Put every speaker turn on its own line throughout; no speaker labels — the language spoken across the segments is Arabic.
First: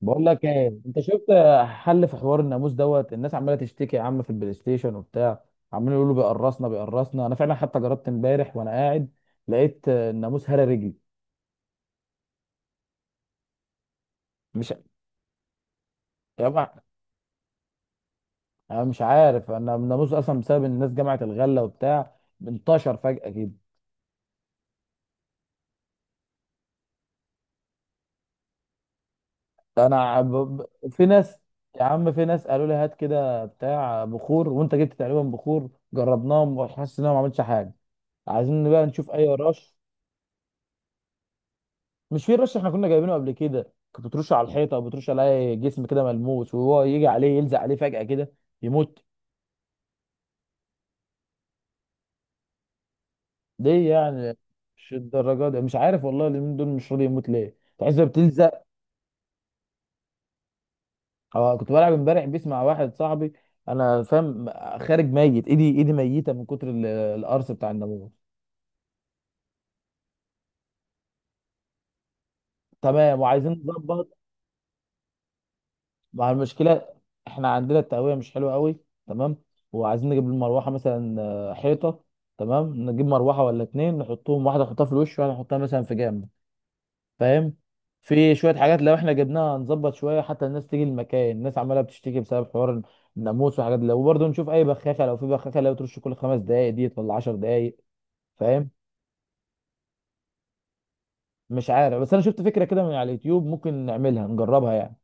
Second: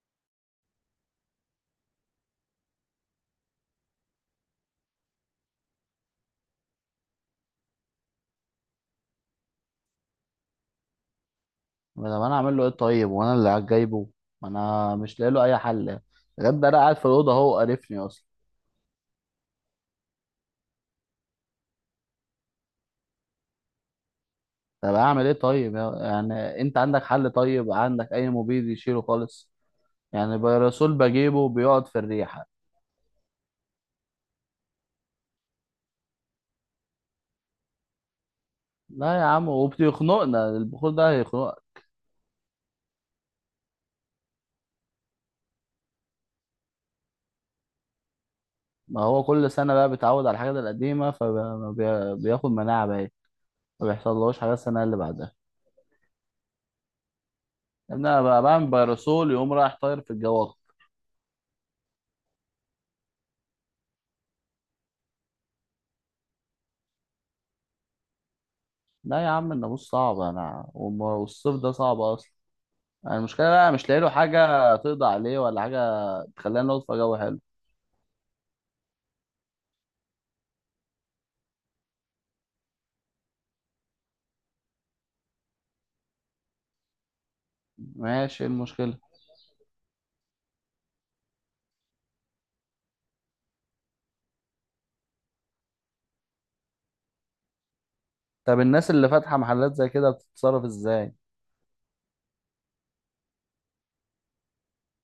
بقول لك ايه؟ انت شفت حل في حوار الناموس دوت؟ الناس عماله تشتكي يا عم في البلاي ستيشن وبتاع، عمالين يقولوا بيقرصنا بيقرصنا. انا فعلا حتى جربت امبارح وانا قاعد، لقيت الناموس هرى رجلي.
ما طب انا اعمل له ايه طيب، وانا اللي قاعد جايبه. ما
مش
انا مش لاقي له اي حل
يا
غير ده. انا
بقى.
قاعد في الاوضه هو قرفني اصلا.
انا مش عارف، انا الناموس اصلا بسبب إن الناس جمعت الغله وبتاع، انتشر فجاه كده.
طب اعمل ايه طيب يعني انت عندك حل؟ طيب عندك اي مبيد يشيله خالص؟ يعني بيرسول
في ناس،
بجيبه
يا
بيقعد في
عم في ناس
الريحه.
قالوا لي هات كده بتاع بخور، وانت جبت تقريبا بخور، جربناهم وحاسس ان انا ما عملتش حاجه. عايزين بقى نشوف
لا يا
اي
عم
رش.
وبيخنقنا، البخور ده هيخنقك.
مش في رش احنا كنا جايبينه قبل كده؟ كنت بترش على الحيطه او بترش على جسم كده ملموس، وهو يجي عليه يلزق عليه فجاه كده،
ما
يموت.
هو كل سنه بقى بيتعود على الحاجات القديمه فبياخد مناعه بقى. ما
ليه يعني؟
بيحصلهوش حاجه السنه
مش
اللي بعدها.
الدرجه دي، مش عارف والله، اليومين دول مش راضي يموت، ليه تحس
ان انا بقى
بتلزق.
بعمل بيرسول يقوم رايح طاير في الجو.
أو كنت بلعب امبارح بيس مع واحد صاحبي. انا فاهم. خارج ميت، ايدي ايدي ميته من كتر القرص بتاع الناموس.
لا يا عم الناموس صعب. انا والصيف ده صعب اصلا. يعني
تمام،
المشكلة
وعايزين
بقى مش لاقي له
نظبط
حاجة تقضي عليه ولا حاجة
مع
تخلينا نقعد
المشكله.
في جو حلو.
احنا عندنا التهويه مش حلوه قوي. تمام. وعايزين نجيب المروحه مثلا، حيطه. تمام، نجيب مروحه ولا اتنين، نحطهم واحده نحطها في الوش، وواحده نحطها مثلا في جنب. فاهم؟ في
ماشي، إيه
شويه حاجات لو
المشكلة؟
احنا جبناها نظبط شويه، حتى الناس تيجي المكان، الناس عماله بتشتكي بسبب حوار الناموس والحاجات دي. وبرضه نشوف اي بخاخه، لو في بخاخه لو ترش كل خمس دقائق دي ولا 10 دقائق.
طب
فاهم؟
الناس اللي فاتحة محلات زي كده بتتصرف ازاي؟
مش عارف، بس انا شفت فكره كده من على اليوتيوب، ممكن نعملها نجربها يعني.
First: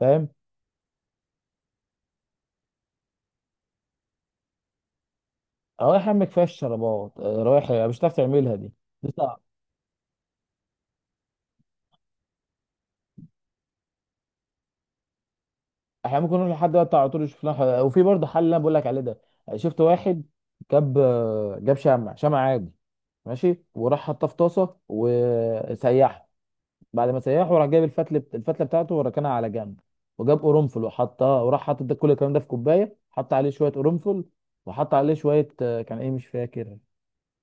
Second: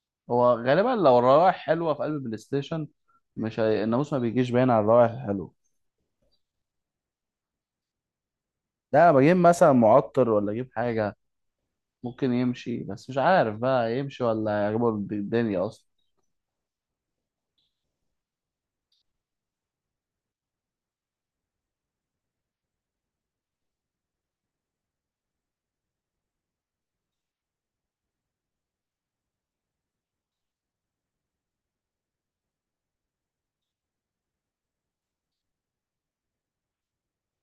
فاهم؟
هو غالبا لو الروائح حلوة في قلب البلاي ستيشن. مش هي... الناموس ما بيجيش باين على الروائح الحلوة.
اه يا عم كفايه الشرابات، رايح مش هتعرف تعملها دي.
ده انا بجيب مثلا معطر ولا اجيب حاجة ممكن يمشي، بس مش عارف بقى يمشي ولا يعجبه الدنيا اصلا.
احنا ممكن نروح لحد بقى بتاع على طول يشوف لنا حل. وفي برضه حل اللي انا بقول لك عليه ده. شفت واحد، جاب جاب شمع، شمع عادي، ماشي، وراح حطها في طاسه وسيحه. بعد ما سيحه راح جايب الفتله، الفتله بتاعته، وركنها على جنب. وجاب قرنفل وحطها، وراح حاطط ده كل الكلام ده في كوبايه، حط عليه شويه قرنفل، وحط عليه شويه، كان ايه مش فاكر،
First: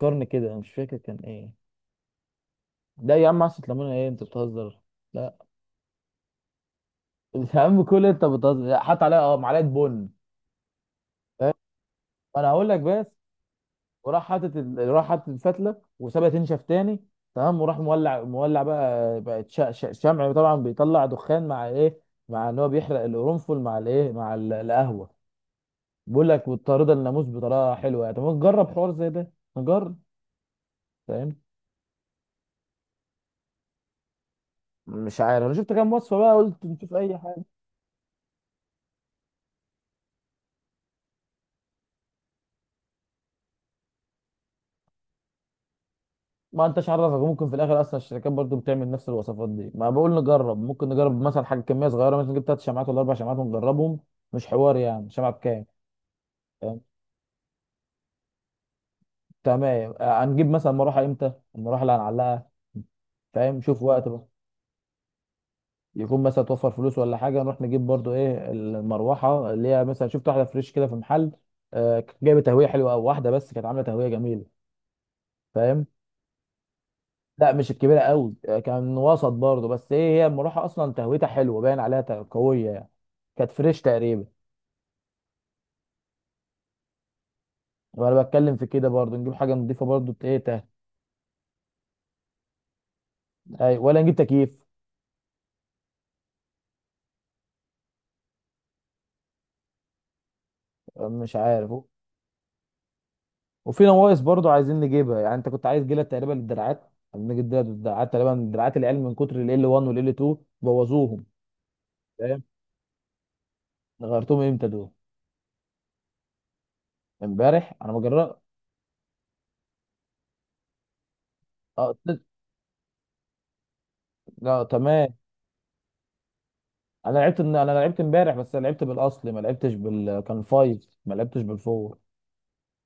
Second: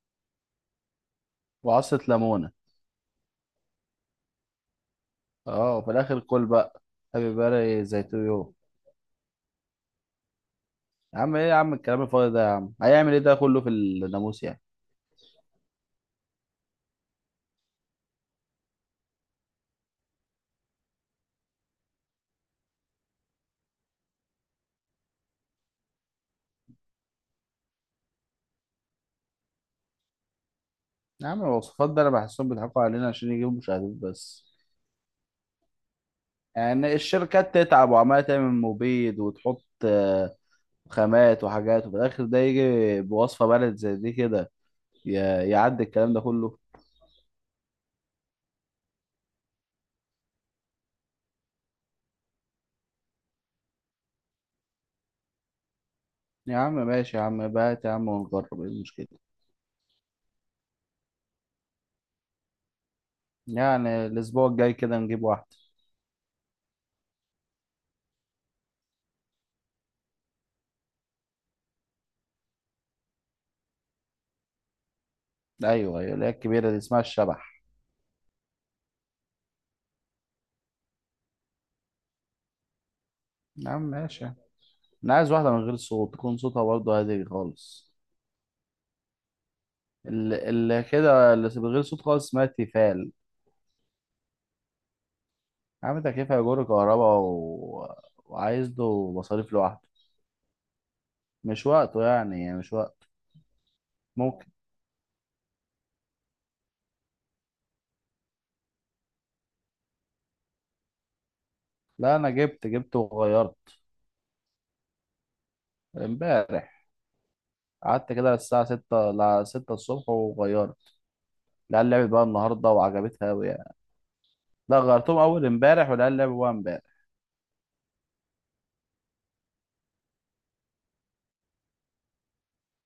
قرن كده، أنا مش فاكر كان ايه.
وعصة ليمونة؟
ده يا عم عصة ليمونه؟ ايه انت بتهزر؟ لا.
اه وفي الاخر كل بقى هابي
يا عم
باري زي
كل،
تو
انت بتهزر،
يو.
لا، حط عليها اه معلقه بن.
يا عم ايه يا عم الكلام الفاضي ده؟
انا
يا
هقول
عم
لك بس.
هيعمل ايه ده كله في
وراح
الناموس
حاطط
يعني؟
راح حاطط الفتله وسابها تنشف تاني. تمام، وراح مولع، مولع بقى، بقت شمع طبعا بيطلع دخان مع ايه، مع ان هو بيحرق القرنفل مع الايه، مع القهوه. بيقول لك مضطرده الناموس بطريقه حلوه يعني. طب ما نجرب حوار زي ده، نجرب.
يا
فاهم؟
عم الوصفات ده انا بحسهم بيضحكوا علينا عشان يجيبوا مشاهدات بس.
مش عارف، انا شفت كام وصفه بقى، قلت نشوف
يعني
اي حاجه.
الشركات تتعب وعمالة تعمل مبيد وتحط خامات وحاجات، وفي الآخر ده يجي بوصفة بلد زي دي كده يعدي الكلام ده كله.
ما انتش عرفك ممكن في الاخر اصلا الشركات برضو بتعمل نفس الوصفات دي، ما بقول نجرب، ممكن نجرب مثلا حاجه كميه صغيره، مثلا نجيب ثلاث شمعات ولا اربع شمعات ونجربهم. مش حوار يعني، شمعه بكام؟
يا عم ماشي يا عم بات يا عم، ونجرب ايه المشكلة.
تمام، هنجيب مثلا مروحه. امتى المروحه اللي هنعلقها؟ فاهم؟ شوف
يعني
وقت بقى،
الأسبوع الجاي كده نجيب واحدة.
يكون مثلا توفر فلوس ولا حاجه، نروح نجيب برضو. ايه المروحه اللي هي، مثلا شفت واحده فريش كده في محل، كانت جايبه تهويه حلوه قوي، واحده بس كانت عامله تهويه جميله. فاهم؟
أيوه أيوه، اللي هي الكبيرة دي اسمها
لا
الشبح.
مش الكبيره قوي، كان وسط برضو، بس ايه هي المروحه اصلا تهويتها حلوه باين عليها قويه يعني، كانت
يا
فريش
عم
تقريبا.
ماشي. أنا عايز واحدة من غير صوت، تكون صوتها برضه هادي خالص.
وانا بتكلم في كده برضو، نجيب حاجه نضيفه برضو،
اللي اللي كده اللي من غير صوت خالص اسمها تيفال.
أي- ولا نجيب تكييف؟
عامل تكييف هيجر كهرباء و... وعايز له مصاريف لوحده.
مش
مش
عارف.
وقته يعني مش وقت.
وفي نواقص
ممكن.
برضو عايزين نجيبها، يعني انت كنت عايز جلد تقريبا للدراعات، عايزين نجيب جلد للدراعات تقريبا، دراعات العيال من كتر ال L1 وال L2 بوظوهم.
لا انا
فاهم؟
جبت وغيرت
غيرتهم امتى دول؟
امبارح.
امبارح انا ما
قعدت كده
جربت.
للساعة 6 ل 6 الصبح وغيرت. العيال
اه ت-
لعبت بقى النهاردة وعجبتها أوي يعني.
لا
لا
تمام.
غيرتهم أول امبارح، والعيال لعبوا بقى امبارح.
انا لعبت، انا لعبت امبارح، بس أنا لعبت بالاصلي، ما لعبتش بال كان 5، ما لعبتش بالفور.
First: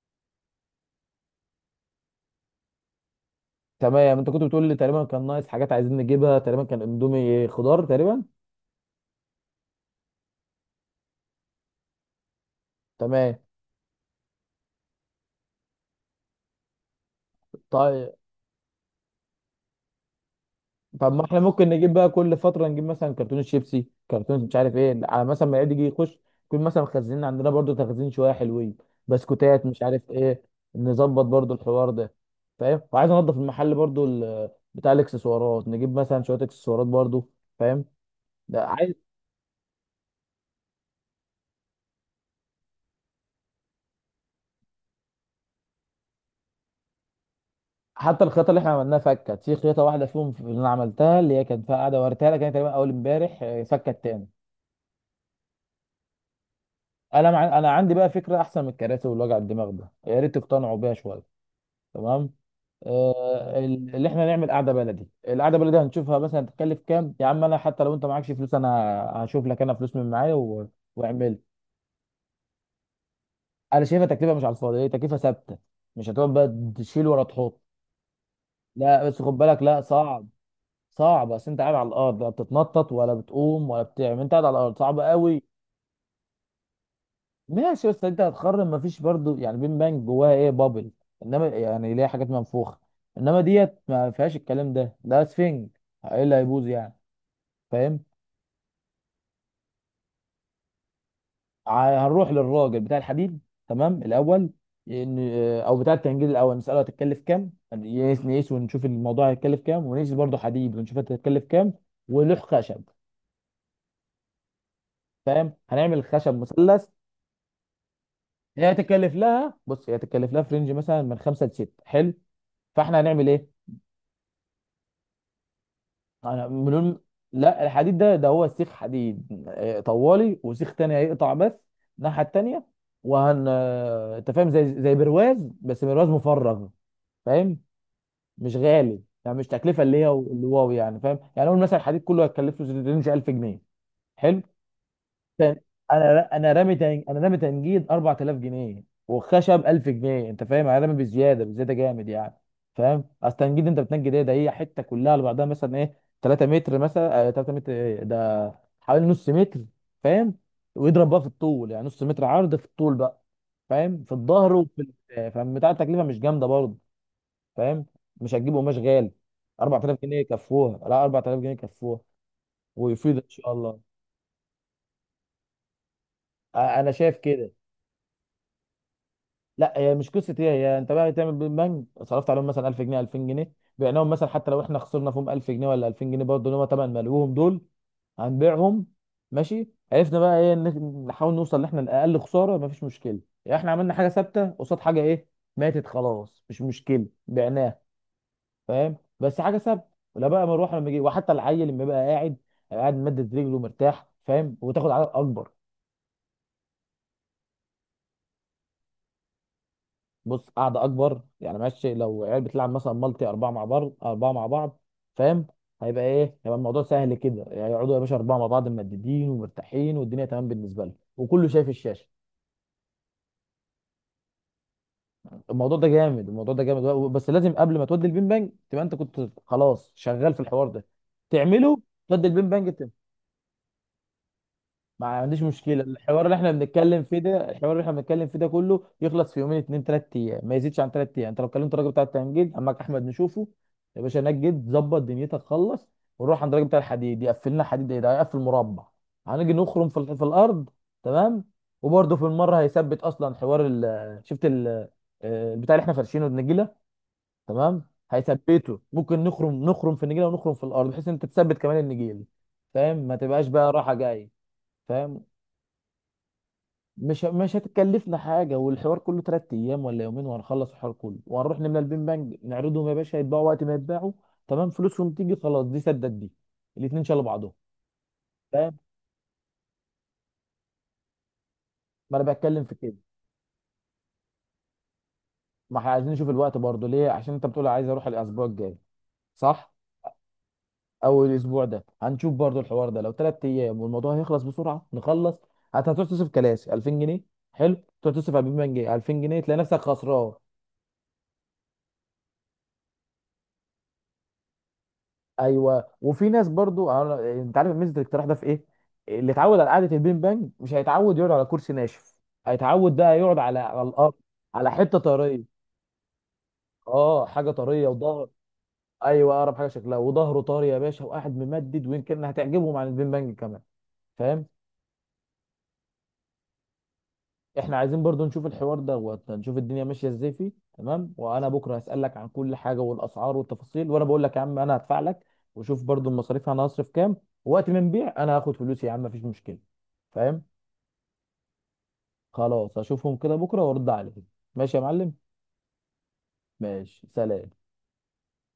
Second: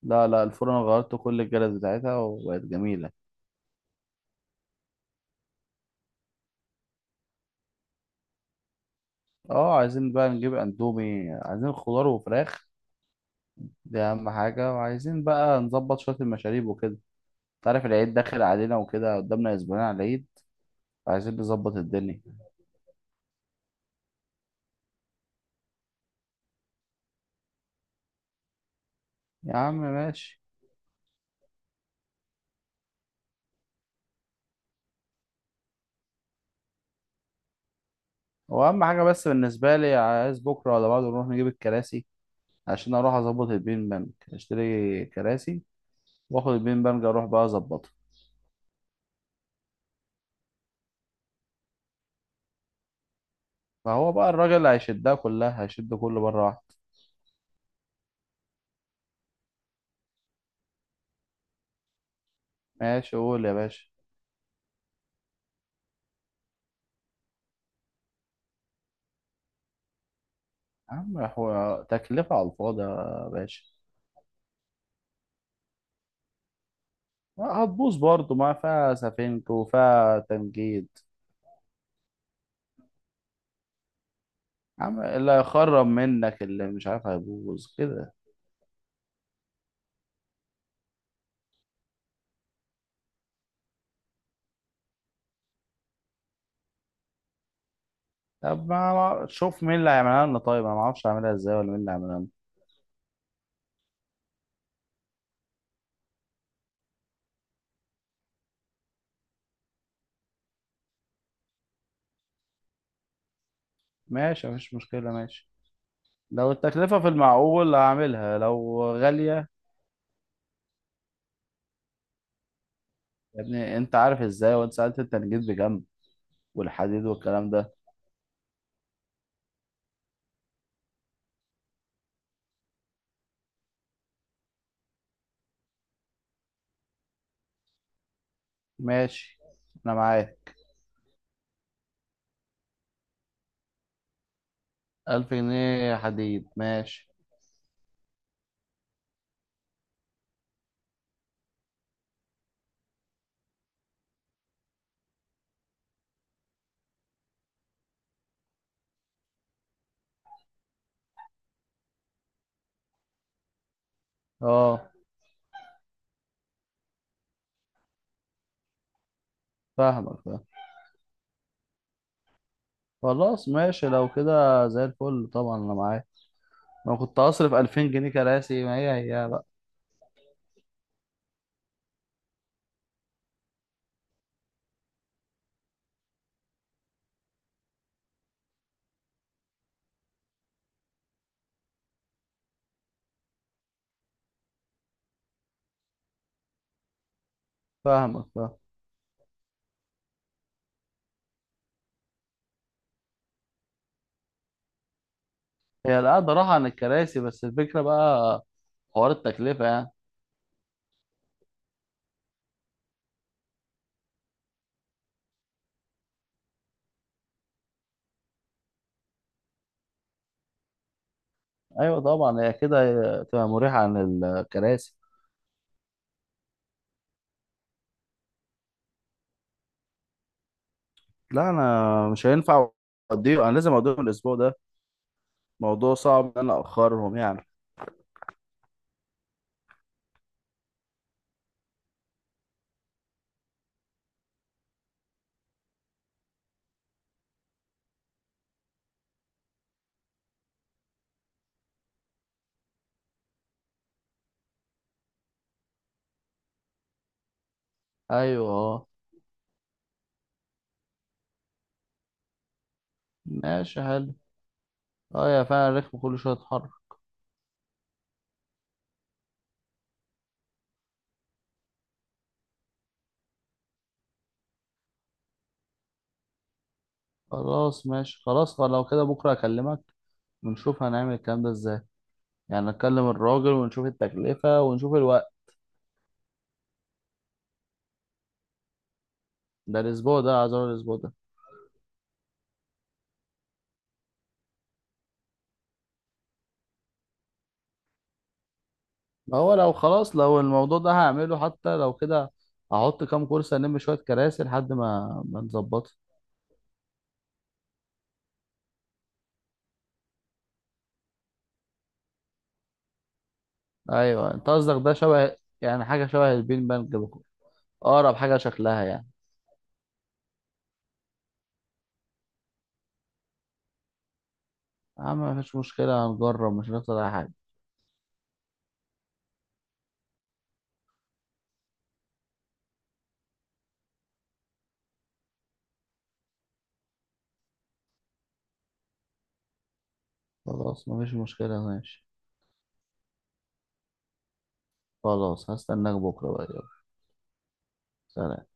لا لا، الفرن غيرت كل الجلد بتاعتها وبقت جميلة.
تمام. انت كنت بتقول لي تقريبا كان ناقص حاجات عايزين نجيبها، تقريبا كان اندومي خضار تقريبا.
اه عايزين بقى نجيب اندومي، عايزين خضار وفراخ.
تمام.
دي أهم حاجة. وعايزين بقى نظبط شوية المشاريب وكده. تعرف
طيب.
العيد داخل علينا وكده، قدامنا أسبوعين على العيد.
طب ما
عايزين
احنا ممكن
نظبط
نجيب بقى
الدنيا.
كل فتره، نجيب مثلا كرتون شيبسي، كرتون مش عارف ايه، على مثلا ما يعيد يجي يخش، يكون مثلا مخزنين عندنا برضو، تخزين شويه حلوين،
يا
بسكوتات
عم
مش عارف
ماشي.
ايه. نظبط برضو الحوار ده. فاهم؟ وعايز انضف المحل برضو بتاع الاكسسوارات، نجيب مثلا شويه اكسسوارات برضو. فاهم؟
هو
ده
اهم
عايز.
حاجه بس بالنسبه لي عايز بكره ولا بعده نروح نجيب الكراسي، عشان اروح اظبط البين بانج. اشتري كراسي واخد البين بانج اروح بقى اظبطها،
حتى الخيطه اللي احنا عملناها فكت، في خيطه واحده فيهم اللي انا عملتها، اللي هي كانت فيها قاعده وريتها لك، كانت تقريبا اول امبارح، فكت
فهو
تاني.
بقى الراجل اللي هيشدها كلها هيشد كله مره واحده.
انا عندي بقى فكره احسن من الكراسي والوجع الدماغ ده، يا ريت تقتنعوا بيها شويه. تمام،
ماشي قول يا باشا.
اللي احنا نعمل قعده بلدي. القعده بلدي هنشوفها مثلا هتكلف كام، يا عم انا حتى لو انت معكش فلوس، انا هشوف لك انا فلوس من معايا و...
يا عم
واعمل.
هو تكلفه على الفاضي يا باشا.
انا شايفها تكلفه مش على الفاضي، هي تكلفه ثابته، مش هتقعد بقى تشيل ولا تحط.
هتبوظ برضه، ما فيها
لا بس خد
سفنك
بالك، لا
وفيها
صعب،
تنجيد.
صعب، بس انت قاعد على الارض، لا بتتنطط ولا بتقوم ولا بتعمل، انت قاعد على الارض
يا
صعب
عم اللي
قوي.
هيخرب منك اللي مش عارف هيبوظ
ماشي، بس
كده.
انت هتخرم. مفيش برضو يعني، بين بانك جواها ايه؟ بابل. انما يعني ليها حاجات منفوخه، انما ديت ما فيهاش الكلام ده، ده سفنج، ايه اللي هيبوظ يعني؟ فاهم؟
طب ما أنا- شوف مين اللي هيعملها لنا طيب. انا ما اعرفش اعملها ازاي، ولا مين اللي هيعملها لنا.
هنروح للراجل بتاع الحديد، تمام الاول، ان او بتاع الكنجيل الاول، نساله هتتكلف كام، نقيس ونشوف الموضوع هيتكلف كام، ونقيس برضه حديد ونشوف هتتكلف كام، ولوح خشب.
ماشي مفيش مشكله ماشي.
فاهم؟ هنعمل خشب
لو
مثلث.
التكلفه في المعقول هعملها،
هي
لو
هتتكلف
غاليه
لها، بص هي هتتكلف لها في رينج مثلا من خمسه لسته، حلو. فاحنا هنعمل
يا
ايه؟
ابني انت عارف ازاي، وانت سالت انت جيت بكام؟
انا بنقول،
والحديد والكلام
لا
ده.
الحديد ده، ده هو سيخ حديد، طوالي، وسيخ تاني هيقطع بس الناحيه التانيه، وهن انت فاهم، زي برواز، بس برواز مفرغ. فاهم؟ مش غالي يعني،
ماشي،
مش تكلفه
انا
اللي هي اللي
معاك.
واو يعني، فاهم يعني، اقول مثلا الحديد كله هيكلف له رينج 1000 جنيه. حلو
ألف
تاني.
جنيه حديد ماشي.
انا رامي تنجيد 4000 جنيه، والخشب 1000 جنيه. انت فاهم، انا رامي بزياده، بزياده جامد يعني. فاهم؟ اصل تنجيد انت بتنجد ايه؟ ده هي حته كلها على بعضها مثلا، ايه 3 متر مثلا، آه 3 متر، ايه ده حوالي نص متر. فاهم؟ ويضرب بقى في الطول، يعني نص متر عرض في الطول بقى. فاهم؟ في الظهر وفي
اه،
فاهم بتاع، التكلفه مش جامده برضه. فاهم؟ مش هتجيب قماش غالي، 4000 جنيه
فاهمك فاهم.
يكفوها، لا 4000 جنيه يكفوها، ويفيد ان
خلاص
شاء الله.
ماشي لو كده زي الفل، طبعا انا معاك.
انا
ما
شايف
كنت
كده.
هصرف 2000 جنيه كراسي؟ ما هي هي بقى.
لا هي مش قصه ايه، هي انت بقى تعمل بالبنك، صرفت عليهم مثلا 1000 جنيه 2000 جنيه، بعناهم، مثلا حتى لو احنا خسرنا فيهم 1000 جنيه ولا 2000 جنيه، برضه اللي هم تمن ملوهم دول، هنبيعهم. ماشي، عرفنا بقى ايه نحاول نوصل ان احنا لاقل خساره. مفيش مشكله يعني، احنا عملنا حاجه ثابته قصاد حاجه، ايه ماتت خلاص، مش مشكله بعناها.
فاهمك فاهم.
فاهم؟ بس حاجه ثابته. لا بقى مروحه لما يجي، وحتى العيل لما يبقى قاعد، قاعد مدد رجله مرتاح. فاهم؟ وتاخد عدد اكبر.
هي القعدة راحة عن الكراسي، بس الفكرة بقى حوار التكلفة يعني.
بص، قاعده اكبر يعني، ماشي لو عيال بتلعب مثلا مالتي، اربعه مع بعض، اربعه مع بعض، فاهم، هيبقى ايه، هيبقى الموضوع سهل كده يعني، يقعدوا يا باشا اربعه مع بعض ممددين ومرتاحين، والدنيا تمام بالنسبه لهم، وكله شايف
ايوه
الشاشه.
طبعا هي كده، تبقى مريحه عن الكراسي.
الموضوع ده جامد، الموضوع ده جامد. بس لازم قبل ما تودي البين بانج، تبقى انت كنت خلاص شغال في الحوار ده،
لا
تعمله،
انا
تودي
مش
البين بانج.
هينفع اوديه، انا لازم اوديهم الاسبوع ده.
ما عنديش مشكله،
موضوع
الحوار
صعب ان
اللي احنا
انا
بنتكلم
اخرهم
فيه
يعني.
ده، الحوار اللي احنا بنتكلم فيه ده كله يخلص في يومين، اتنين تلات ايام، ما يزيدش عن تلات ايام. انت لو كلمت الراجل بتاع التمجيد عمك احمد نشوفه، يا باشا نجد ظبط دنيتك خلص، ونروح عند الراجل بتاع الحديد يقفل لنا حديد، ايه ده هيقفل مربع، هنيجي نخرم في في الارض. تمام، وبرده في المره هيثبت اصلا حوار ال، شفت ال، البتاع اللي احنا فرشينه، النجيله. تمام،
ايوه
هيثبته،
اه،
ممكن نخرم في النجيله، ونخرم في الارض، بحيث ان انت تثبت كمان النجيل. فاهم؟ ما تبقاش بقى
ماشي
راحه
حلو.
جايه. فاهم؟
اه يا فعلا الركب كل شويه اتحرك.
مش هتكلفنا حاجة، والحوار كله تلات أيام ولا يومين، وهنخلص الحوار كله، وهنروح نملى البين بانج نعرضهم، يا باشا يتباعوا وقت ما يتباعوا. تمام، فلوسهم تيجي خلاص، دي سدت دي، الاتنين شالوا بعضهم.
خلاص ماشي خلاص. طب
فاهم؟
لو كده بكره اكلمك ونشوف هنعمل الكلام ده ازاي.
ما أنا بتكلم
يعني
في كده.
نكلم الراجل ونشوف التكلفه ونشوف الوقت.
ما احنا عايزين نشوف الوقت برضه ليه، عشان أنت بتقول عايز أروح الأسبوع الجاي، صح؟
ده الاسبوع ده عايز أقول الاسبوع ده.
أو الأسبوع ده هنشوف برضه الحوار ده، لو تلات أيام والموضوع هيخلص بسرعة نخلص. هتروح تصرف كلاسي 2000 جنيه، حلو، تروح تصرف على البين بانج 2000
ما
جنيه
هو
تلاقي
لو
نفسك
خلاص
خسران.
لو الموضوع ده هعمله حتى لو كده، هحط كام كرسي، شويه كراسي لحد ما
ايوه،
نظبطها.
وفي ناس برضو انت عارف ميزه الاقتراح ده في ايه؟ اللي اتعود على قعده البين بانج مش هيتعود يقعد على كرسي ناشف، هيتعود بقى يقعد على الارض،
ايوه، انت
على
قصدك ده
حته
شبه
طريه.
يعني، حاجه شبه البين بانج
اه حاجه طريه
اقرب
وظهر.
حاجه شكلها يعني.
ايوه اقرب حاجه شكلها، وظهره طري يا باشا، وقاعد ممدد، ويمكن هتعجبهم عن البين بانج كمان. فاهم؟
يا عم مفيش مشكله، هنجرب مش هنخسر اي حاجه.
احنا عايزين برضو نشوف الحوار ده، ونشوف الدنيا ماشيه ازاي فيه. تمام، وانا بكره هسالك عن كل حاجه، والاسعار والتفاصيل، وانا بقول لك يا عم انا هدفع لك، وشوف برضو المصاريف انا هصرف كام، وقت ما نبيع انا هاخد فلوسي يا عم، مفيش مشكله. فاهم؟
خلاص مفيش مشكله ماشي.
خلاص، اشوفهم كده بكره، وارد عليك. ماشي يا معلم.
خلاص هستناك بكره بقى يلا.
ماشي، سلام.
سلام.